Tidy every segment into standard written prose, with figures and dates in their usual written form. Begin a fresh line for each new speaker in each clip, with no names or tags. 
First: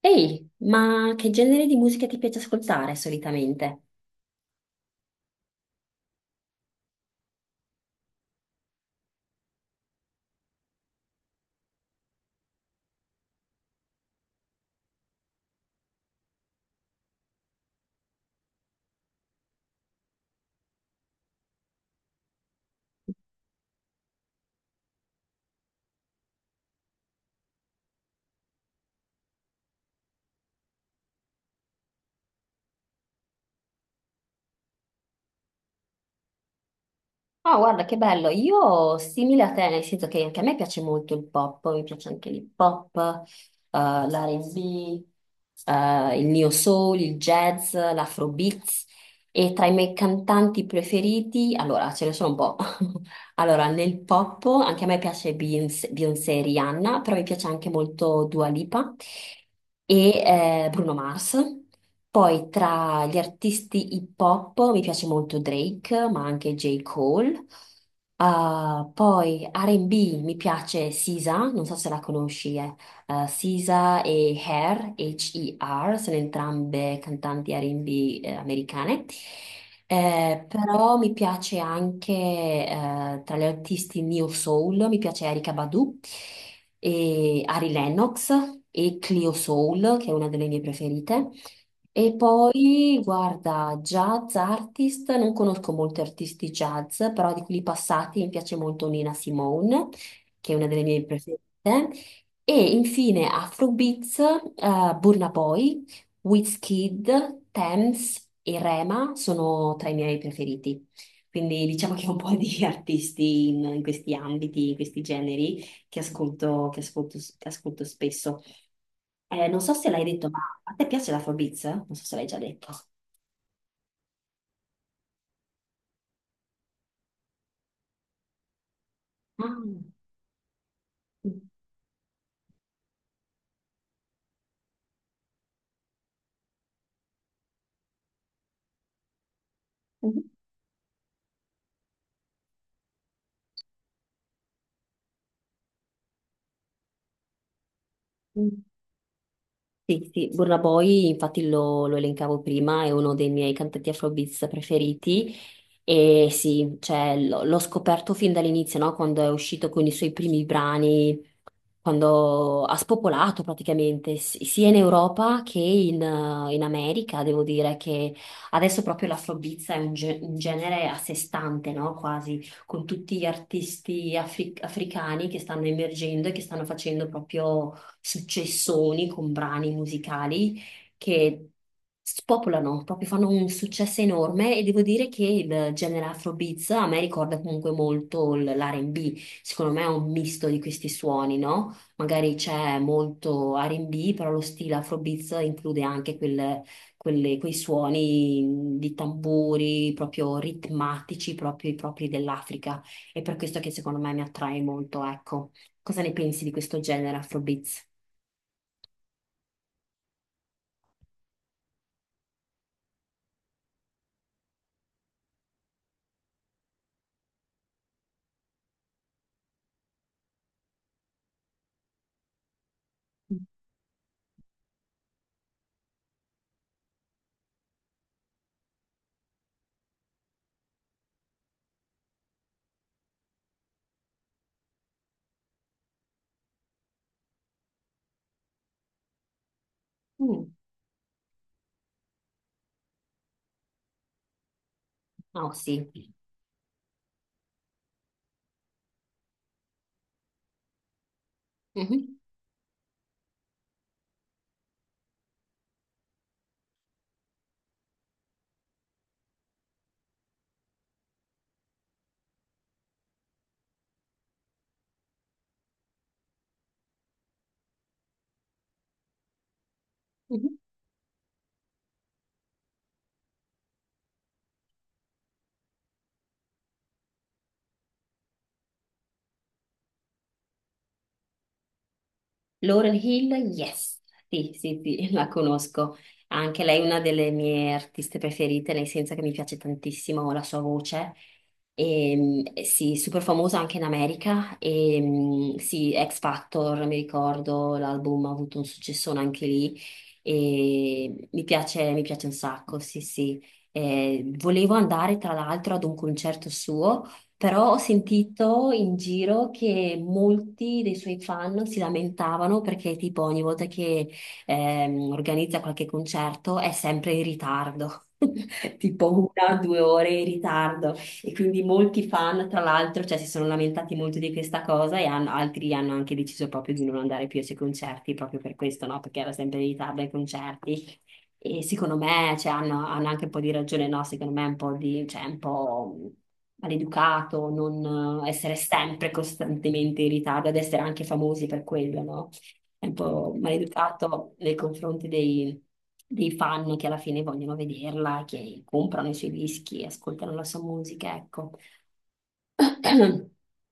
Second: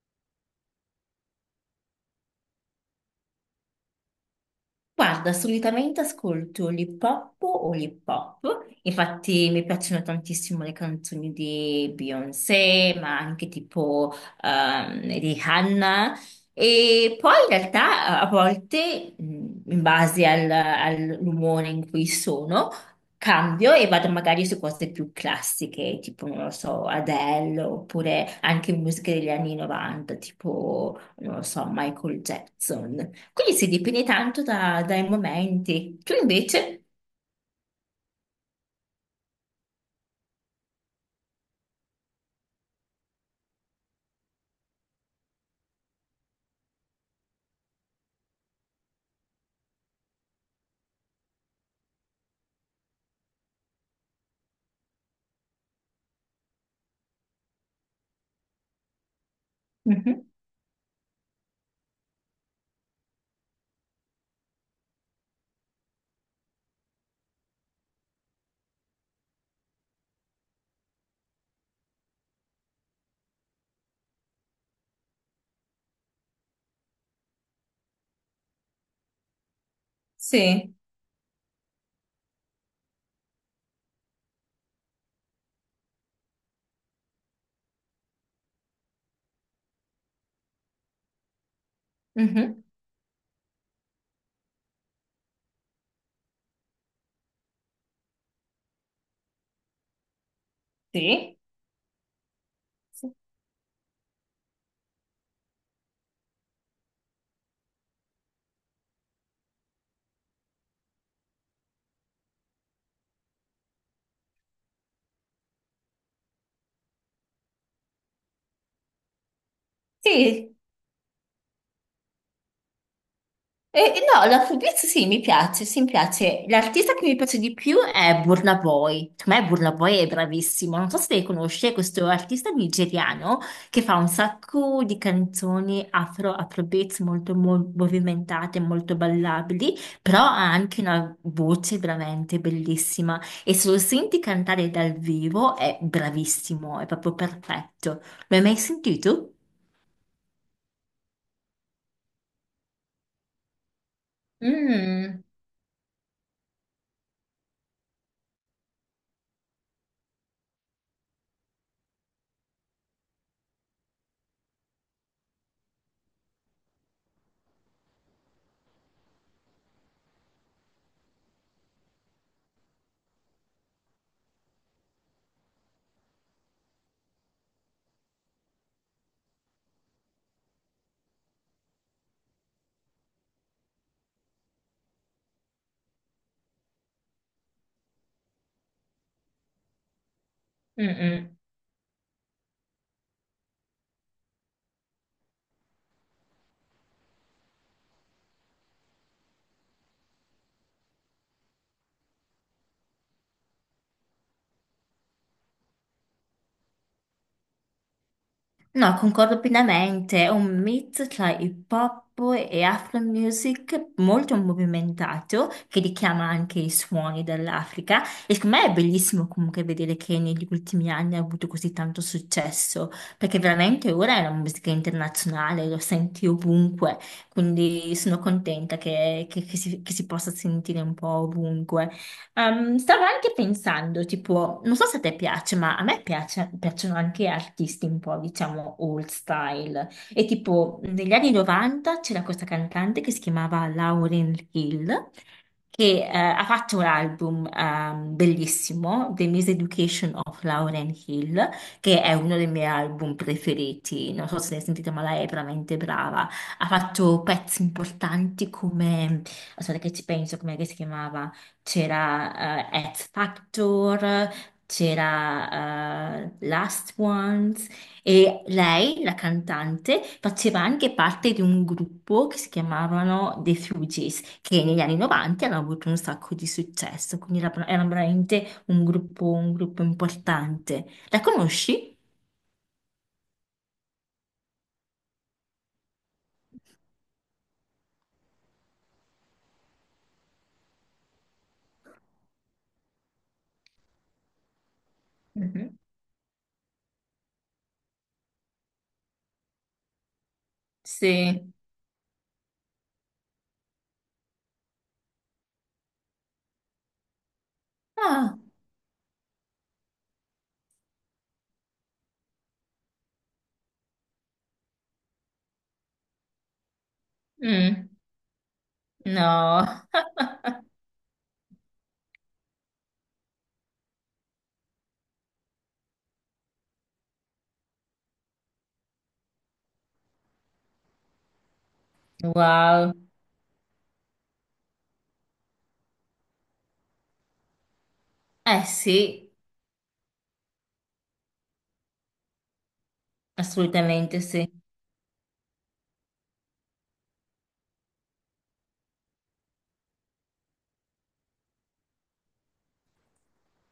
Ehi, ma che genere di musica ti piace ascoltare solitamente?
Guarda, solitamente ascolto l'hip hop o l'hip hop. Infatti mi piacciono tantissimo le canzoni di Beyoncé, ma anche tipo di Hannah. E poi in realtà a volte, in base all'umore in cui sono, cambio e vado magari su cose più classiche, tipo, non lo so, Adele, oppure anche musiche degli anni 90, tipo, non lo so, Michael Jackson. Quindi si dipende tanto dai momenti. Tu invece?
Ah, guarda che bello, io simile a te, nel senso che anche a me piace molto il pop, mi piace anche l'hip hop, l'R&B, il neo soul, il jazz, l'afrobeats e tra i miei cantanti preferiti, allora ce ne sono un po', Allora, nel pop anche a me piace Beyoncé, e Rihanna, però mi piace anche molto Dua Lipa e
Mhm.
Bruno Mars. Poi tra gli artisti hip hop mi piace molto Drake, ma anche J. Cole. Ah, poi R&B mi piace Sisa, non so se la conosci, Sisa e Her, HER, sono entrambe cantanti R&B americane.
Sì.
Però mi piace anche tra gli artisti Neo Soul, mi piace Erykah Badu e Ari Lennox e Clio Soul, che è una delle mie preferite. E
Mhm.
poi, guarda, jazz artist, non conosco molti artisti jazz, però di quelli passati mi piace molto Nina Simone, che è una delle mie
Sì.
preferite. E infine Afrobeats, Burna Boy, Wizkid, Tems e Rema sono tra i miei preferiti. Quindi diciamo che ho un po' di artisti in questi ambiti, in questi generi che ascolto, che ascolto spesso. Non so se l'hai detto, ma
Sì.
a te piace l'Afrobeats? Non so se l'hai già detto.
E, no, la Fulbright sì, mi piace, sì, mi piace. L'artista che mi piace di più è Burna Boy. Per me Burna
Ah.
Boy è bravissimo. Non so se lei conosce questo artista nigeriano che fa un sacco di canzoni afro, afrobeats molto movimentate, molto ballabili, però ha anche una voce veramente bellissima e se lo senti cantare dal vivo è bravissimo, è proprio perfetto. L'hai mai
Mm.
sentito?
Sì, sì, Burna Boy, infatti lo elencavo prima, è uno dei miei cantanti Afrobeats
Mm,
preferiti e sì, cioè, l'ho scoperto fin dall'inizio, no? Quando è uscito con i suoi primi brani, quando ha spopolato praticamente sia in Europa che in, in America, devo dire che adesso proprio l'afrobeats è un genere a sé stante, no? Quasi, con tutti gli artisti africani che stanno emergendo e che stanno facendo proprio successoni con brani musicali che spopolano, proprio fanno un successo enorme e devo dire che il genere Afrobeats a me ricorda comunque molto l'R&B, secondo me è un misto di
mm,
questi suoni,
mm.
no? Magari c'è molto R&B, però lo stile Afrobeats include anche quei suoni di tamburi proprio ritmatici, proprio i propri dell'Africa. È per questo che secondo me mi attrae molto, ecco. Cosa ne pensi di questo genere Afrobeats?
No, concordo pienamente, è un mix tra hip hop e afro music molto movimentato che richiama anche i suoni dell'Africa e secondo me è bellissimo comunque vedere che negli ultimi anni ha avuto così tanto successo perché veramente ora è una musica internazionale, lo senti ovunque, quindi sono contenta che si possa sentire un po' ovunque. Stavo anche pensando, tipo, non so se a te piace, ma a me piacciono anche artisti un po', diciamo, old style. E
Mm.
tipo, negli anni 90 c'era questa cantante che si chiamava Lauryn Hill
Oh sì.
che ha fatto un album bellissimo, The Miseducation of Lauren Hill, che è
Mhm.
uno dei miei album preferiti. Non so se ne sentite, ma lei è veramente brava. Ha fatto pezzi importanti come, aspetta che ci penso, come si chiamava? C'era X Factor, c'era Last Ones, e lei, la cantante,
Mhm.
faceva anche parte di un gruppo che si chiamavano The Fugees, che negli anni 90 hanno avuto un sacco di successo, quindi era veramente un gruppo importante. La conosci?
Laurel Hill, yes, sì, sì, sì, la conosco. Anche lei è una delle mie artiste preferite, nel senso che mi piace tantissimo la sua voce. E, sì, super famosa anche in America. E,
Mhm.
sì, X Factor, mi ricordo, l'album ha avuto un successone anche lì. E
Sì.
mi piace un sacco, sì, sì. Volevo andare tra l'altro ad un concerto suo però ho
Ah.
sentito in giro che molti dei suoi fan si lamentavano perché tipo ogni volta che organizza qualche concerto è sempre in
Mm.
ritardo, tipo una o
No.
due ore in ritardo. E quindi molti fan, tra l'altro, cioè, si sono lamentati molto di questa cosa e altri hanno anche deciso proprio di non andare più ai suoi concerti proprio per questo, no? Perché era sempre in ritardo ai concerti. E secondo me, cioè,
Wow.
hanno anche un po' di ragione, no? Secondo me è un po' di, cioè, un po' maleducato non essere
Eh
sempre
sì,
costantemente in ritardo, ad essere anche famosi per quello, no? È un po'
assolutamente
maleducato
sì.
nei confronti dei fan che alla fine vogliono vederla, che comprano i suoi dischi, ascoltano la sua musica, ecco.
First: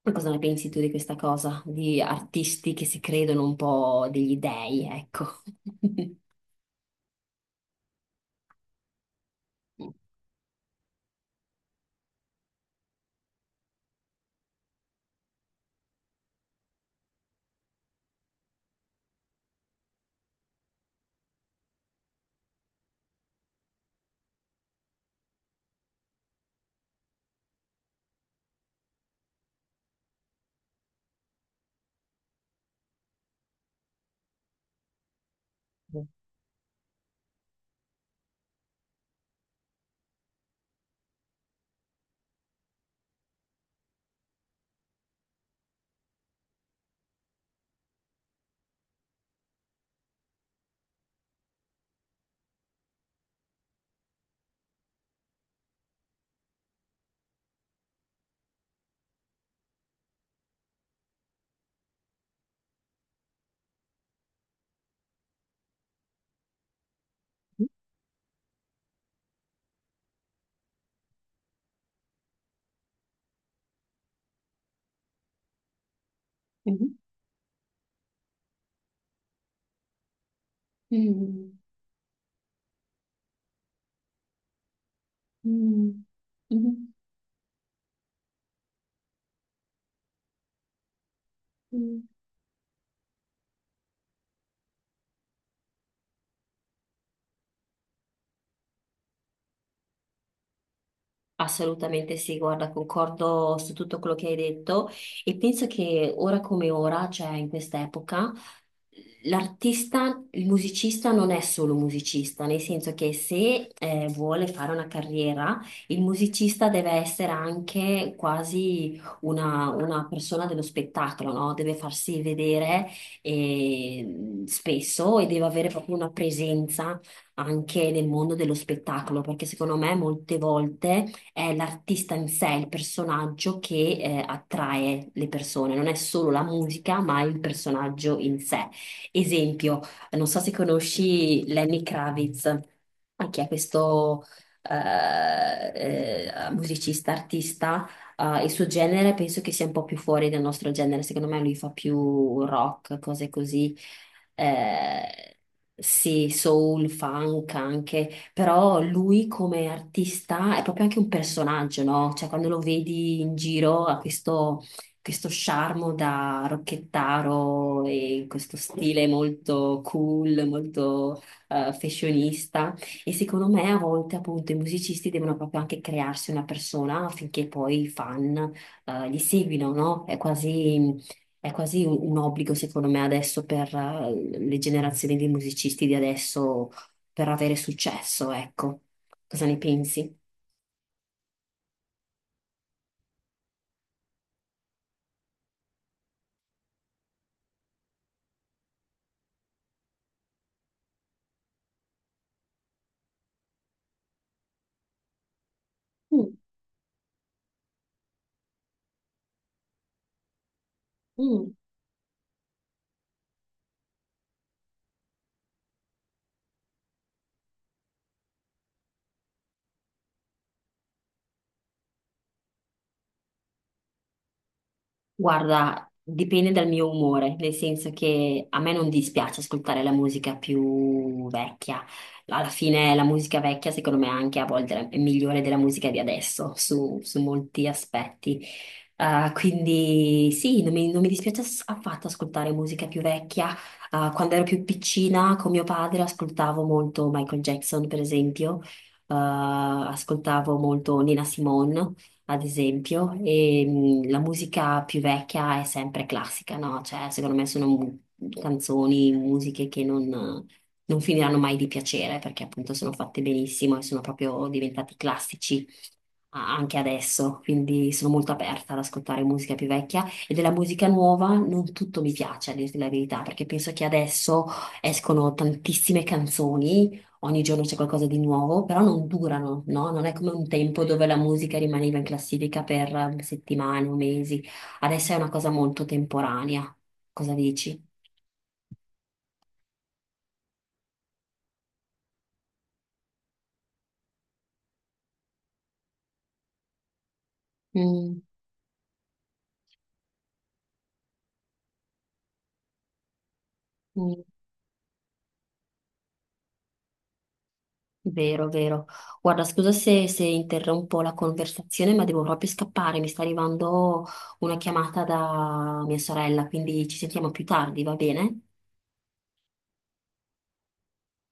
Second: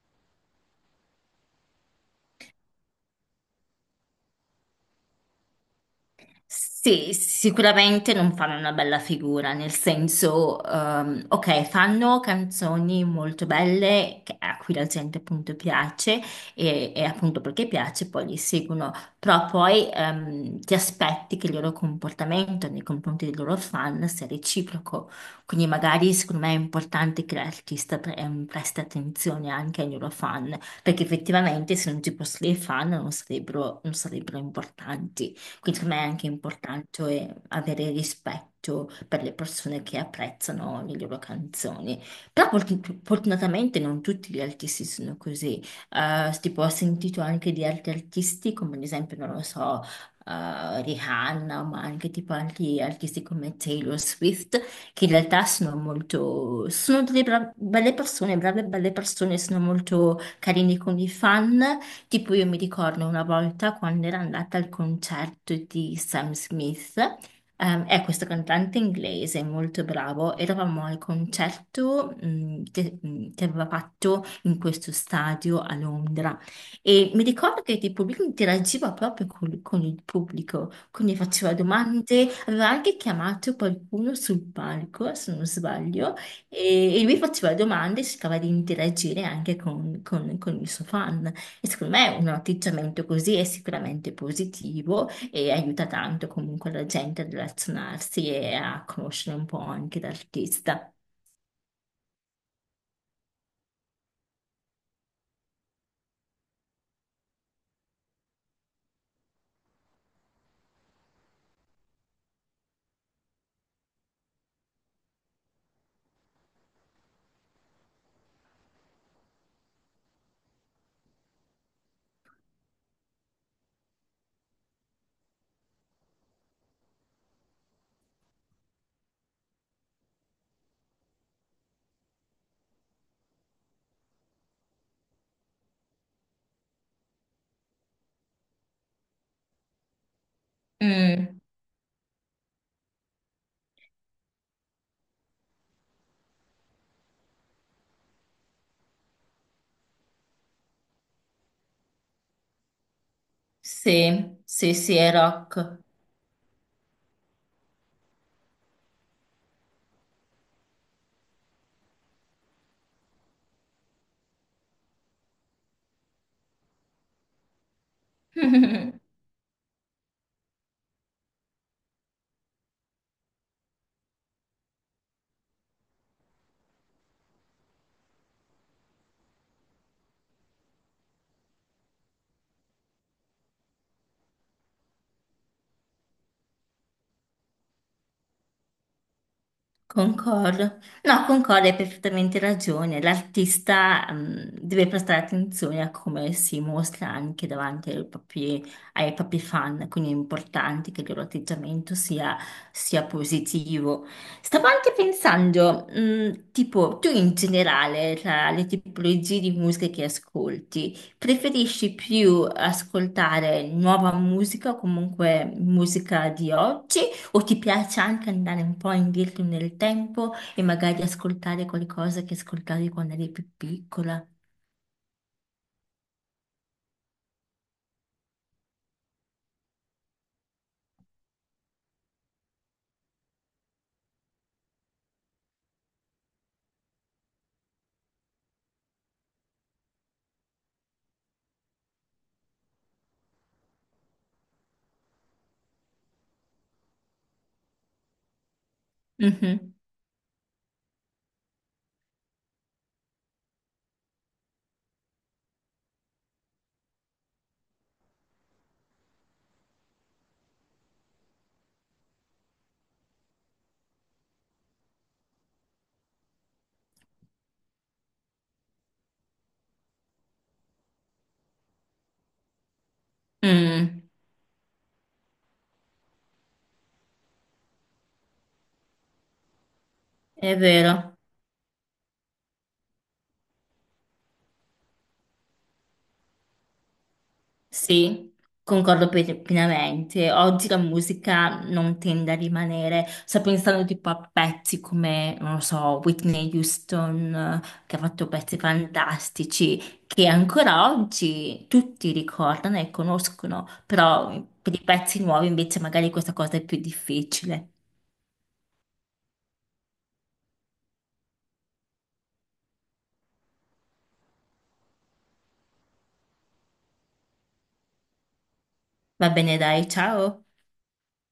Ma cosa ne pensi tu di questa cosa? Di artisti che si credono un po' degli dei, ecco.
Sì, sicuramente non fanno una bella figura, nel senso, ok, fanno canzoni molto belle a cui la gente appunto piace e appunto perché piace poi li seguono, però poi ti aspetti che il loro comportamento nei confronti dei loro fan sia reciproco, quindi magari secondo me è importante che l'artista presti attenzione anche ai loro fan, perché effettivamente se non ci fossero i fan non sarebbero importanti. Quindi secondo me è anche importante avere rispetto per le persone che apprezzano le loro canzoni. Però fortunatamente non tutti gli artisti sono così. Tipo, ho sentito anche di altri artisti, come ad esempio, non lo so, Rihanna, ma anche tipo altri artisti come Taylor Swift, che in realtà sono delle belle persone, brave e belle persone, sono molto carini con i fan. Tipo io mi ricordo una volta quando ero andata al concerto di Sam Smith, è questo cantante inglese molto bravo, eravamo al concerto che aveva fatto in questo stadio a Londra
Mhm.
e mi ricordo che tipo lui interagiva proprio con il pubblico, quindi faceva
Mm.
domande, aveva anche chiamato qualcuno sul palco, se non
Hm.
sbaglio,
Mhm.
e lui faceva domande e cercava di interagire anche con il suo fan. E secondo
Mhm.
me un atteggiamento così è sicuramente positivo e aiuta tanto comunque la gente a relazionarsi e a conoscere un po' anche l'artista.
Assolutamente sì, guarda, concordo su tutto quello che hai detto e penso che ora come ora, cioè in questa epoca, l'artista, il musicista non è solo musicista, nel senso che se vuole fare una carriera, il musicista deve essere anche quasi una persona dello spettacolo, no? Deve farsi vedere spesso e deve avere proprio una presenza anche nel mondo dello spettacolo, perché secondo me molte volte è l'artista in sé, il personaggio che attrae le persone, non è solo la musica, ma il personaggio in sé. Esempio, non so se
Mm,
conosci Lenny Kravitz, anche è questo eh, musicista, artista. Il suo genere penso che sia un po' più fuori del nostro genere, secondo me lui fa più rock, cose così,
sì, sì, sì, è
eh,
rock.
sì, soul, funk anche, però lui come artista è proprio anche un personaggio, no? Cioè quando lo vedi in giro ha questo, questo charme da rocchettaro e questo stile molto cool, molto fashionista e secondo me a volte appunto i musicisti devono proprio anche crearsi una persona affinché poi i fan li seguino, no? È quasi un obbligo, secondo me, adesso per le generazioni di musicisti di adesso per avere successo, ecco. Cosa ne pensi?
Concordo. No, concordo, hai perfettamente ragione. L'artista, deve prestare attenzione a come si mostra anche davanti ai propri fan, quindi è importante che il loro atteggiamento sia, sia positivo. Stavo anche pensando,
Mm,
tipo, tu in generale, tra le tipologie di musica che ascolti,
mm.
preferisci più ascoltare nuova musica o comunque musica di oggi? O ti piace anche andare un po' indietro nel tempo e magari ascoltare qualcosa che ascoltavi quando eri più piccola?
Guarda, dipende dal mio umore, nel senso che a me non dispiace ascoltare la musica più vecchia. Alla fine la musica vecchia, secondo me, anche a volte è migliore della musica di adesso, su, su molti aspetti. Quindi sì, non mi dispiace affatto ascoltare musica più vecchia. Quando ero più piccina con mio padre ascoltavo molto Michael Jackson, per esempio.
Mhm.
Ascoltavo molto Nina Simone, ad esempio, e la musica più vecchia è sempre classica, no? Cioè, secondo me sono canzoni, musiche che non, non finiranno mai di piacere perché appunto sono fatte benissimo e sono proprio diventati classici anche adesso, quindi sono molto aperta ad ascoltare musica più vecchia e della musica nuova non tutto mi piace, a dirti la verità, perché penso che
Mm,
adesso escono tantissime canzoni, ogni giorno c'è qualcosa di nuovo, però non durano, no? Non è come un
è
tempo dove la
vero.
musica rimaneva in classifica per settimane o mesi, adesso è una cosa molto temporanea. Cosa dici?
Sì, concordo pienamente. Oggi la musica non tende a rimanere. Sto pensando tipo a pezzi come, non lo so, Whitney Houston, che ha
Mm,
fatto pezzi fantastici, che ancora oggi tutti ricordano e conoscono,
mm.
però per i pezzi nuovi invece magari questa cosa è più difficile.
Vero, vero. Guarda, scusa se interrompo la conversazione, ma devo proprio scappare. Mi sta arrivando una chiamata da mia sorella, quindi ci sentiamo più tardi, va bene?
Va bene, dai, ciao.